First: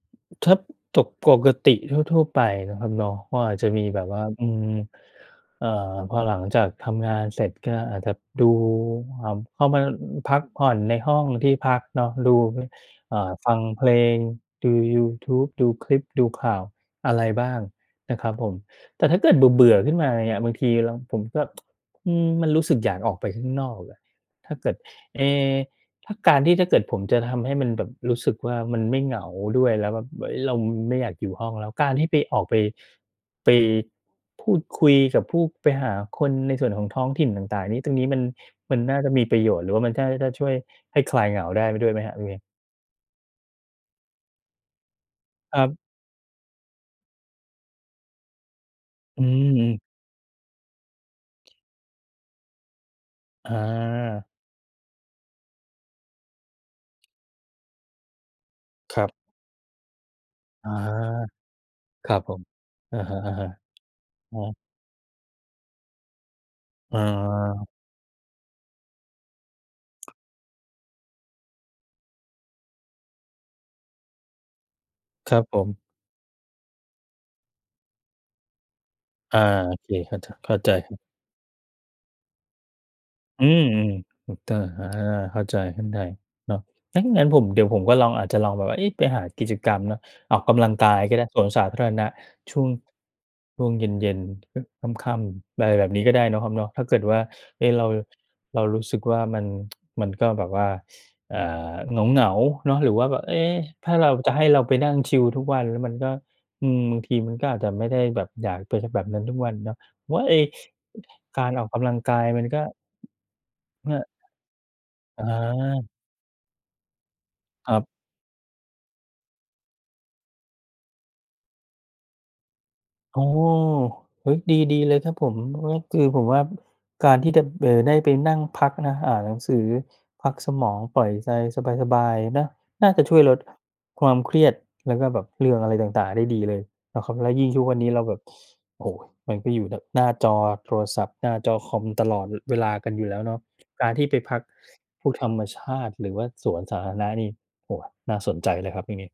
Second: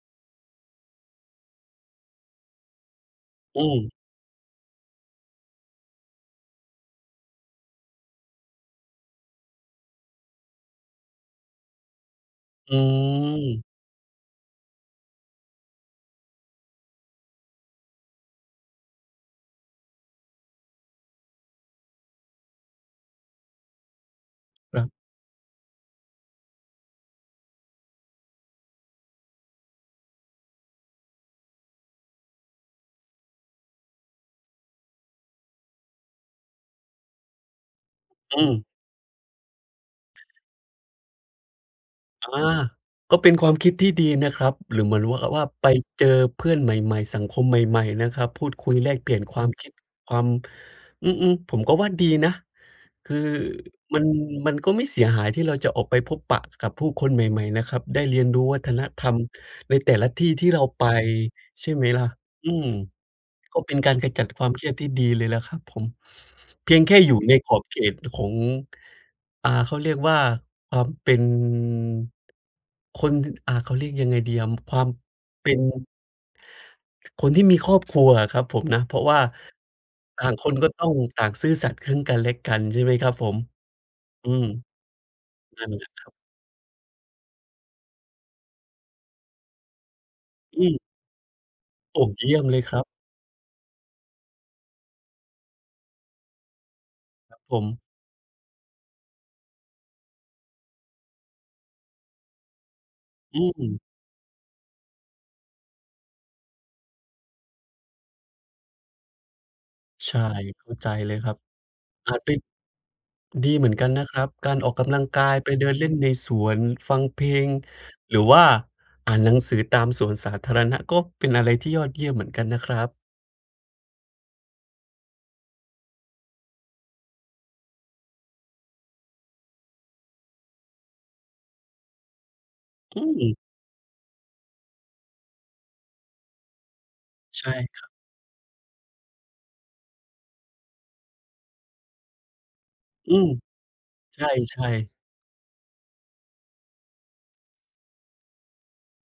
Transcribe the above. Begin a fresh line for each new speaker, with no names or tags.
ถ้า จก ปกติทั่ว ๆ นะครับเนาะ ก็อาจ
อ
จะมี
ืม
แบบว่า อืม เอ่อ พอหลังจากทำงานเสร็จ ก็อาจจะดู เอ่อ เข้ามา อ พักผ่อนในห้องที่พักเนาะ ดู
อ
อ่า ฟัง
ืม
เพลง ดูยูทูบ ดูคลิป ดูข่าว อะไรบ้างนะครับผม แต่ถ้าเกิดเบื่อ ๆ ขึ้นมาเนี่ย บางทีเรา ผมก็ อืม มันรู้สึกอยากออกไปข้างนอกล่ะ ถ้าเกิด
ครับ
เอ๊ ถ้าการที่ถ้าเกิดผมจะทำให้มันแบบรู้สึกว่า มันไม่เหงาด้วยแล้วแบบ เอ๊ย เราไม่อยากอยู่ห้องแล้ว การที่ไป ออกไป ไป พูดคุยกับผู้ ไปหาคนในส่วนของท้องถิ่นต่าง ๆ นี่ ตรงนี้มัน
อืม
มันน่าจะมีประโยชน์ หรือว่ามันก็น่าจะช่วยให้คลายเหงาได้ด้วยไหมครับ? ตร
อ
งนี
า
้
ก็เป็นความคิดที่ดีนะครับ หรือเหมือนรู้ว่า ว่า
คร
ไ
ั
ป
บ
เจอเพื่อนใหม่ ๆ สังคมใหม่ ๆ นะครับ พูดคุยแลกเปลี่
อ
ย
ื
น
อ
ความ
อื
คิด
ม
ความ อือ ๆ ผมก็ว่าดีนะ คือ
อ
มัน
า
มันก็ไม่เสียหายที่เราจะออกไปพบปะกับผู้คนใหม่ ๆ นะครับ ได้เรียนรู้วัฒน
ค
ธ
รั
ร
บ
รมในแต่ละที่ที่เรา
อา
ไป ใช่ไหมล่
ค
ะ?
รับผม
อืม
อะฮะ
ก็เป็นการขจัด
ๆ อื
ความ
ม
เครียดที่ดีเลยล่ะครับผม เพียงแค่อยู่ในขอบ
อา
เขตของ อ่า เขาเรียกว่า อ่า เป็น คน ท ท อ่า เขาเรียกยังไงดีอะ ม ความ
ครับ
เป็
ผ
น
ม
คนที่มีครอบครัวอะครับผมนะ เพราะว่า
อา โอเค เข้า
ต่
จ
างค
เข้
น
า
ก
ใ
็
จ
ต้
ค
อ
รั
ง
บ
ต่างซื่อสัตย์ ซึ่งกันและกัน ใช่ไหมครับผม?
อืม
อ
ๆ
ื
อุต
ม
ตา อา เข้าใจ
นั่นแ
ข
ห
ึ้
ล
น
ะ
ได
ครับ
เนาะ ถ้างั้นผม เดี๋ยวผมก็ลอง อาจจะลองแบบว่า เอ๊ะ ไปหากิจกรรมเนาะ ออกก
อื
ำลัง
ม
กายก็ได้ สวนสาธาร
โอ
ณ
้
ะ
เยี่ยม
ช
เล
่ว
ย
ง
ครับ
ช่วงเย็น ๆ ค ค่ำ ๆ อะไรแบบนี้ก็ได้เนาะครับเนาะ ถ้าเกิดว่า
ครับผ
เอ๊ะ เ
ม
รา เรารู้สึกว่ามัน มันก็แบบว่า อ่า เหงา ๆ เนาะ หรือว่าแบบ เอ๊
อืม
ถ้าเราจะให้เราไปนั่งชิวทุกวันมันก็ อืม บางทีมันก็อาจจะไม่ได้แบบอยากเป็น ช แบบนั้นทุกวันเนาะ
ใช
ว
่
่าไอ้
เข้าใจ
อึ
เลยครับ
การออกกำลัง
อ
ก
า
า
จ
ย
ไป
มันก็
ดีเหมือนกั
เ
น
นี่
น
ย
ะครับ การออกกำลังกายไปเดิน
อา
เล่นในสวน ฟังเพลง
ครับ
หรือว่าอ่านหนังสือตามสวนสาธารณะ ก็เป็นอะไรที่ยอดเยี่ยมเหมือนกันนะครับ
โอ้! เฮ้ย ดี ๆ เลยครับผม เพราะว่าคือผมว่าการที่จะ เอ่อ ได้ไปนั่งพักนะ อ่านหนังสือ พักสมอง ปล่อยใจสบาย ๆ นะ น่า
อ
จ
ื
ะช่วยล
ม
ดความเครียด แล้วก็แบบเรื่องอะไรต่าง ๆ ได้ดีเลยนะครับ แล้วย
ใช
ิ่ง
่
ทุกวั
ค
น
ร
น
ั
ี
บ
้เราแบบ โอ้ มันก็อยู่แต่หน้าจอโทรศัพท์ หน้าจอคอมตลอด ล เวลากันอยู่
อ
แ
ื
ล้ว
ม
เนาะ การที่ไป
ใช
พัก
่ ๆ
พวก ธรรมชาติ หรือว่าสวนสาธารณะนี่ โอ้ น่าสนใจเลยครับตรงนี้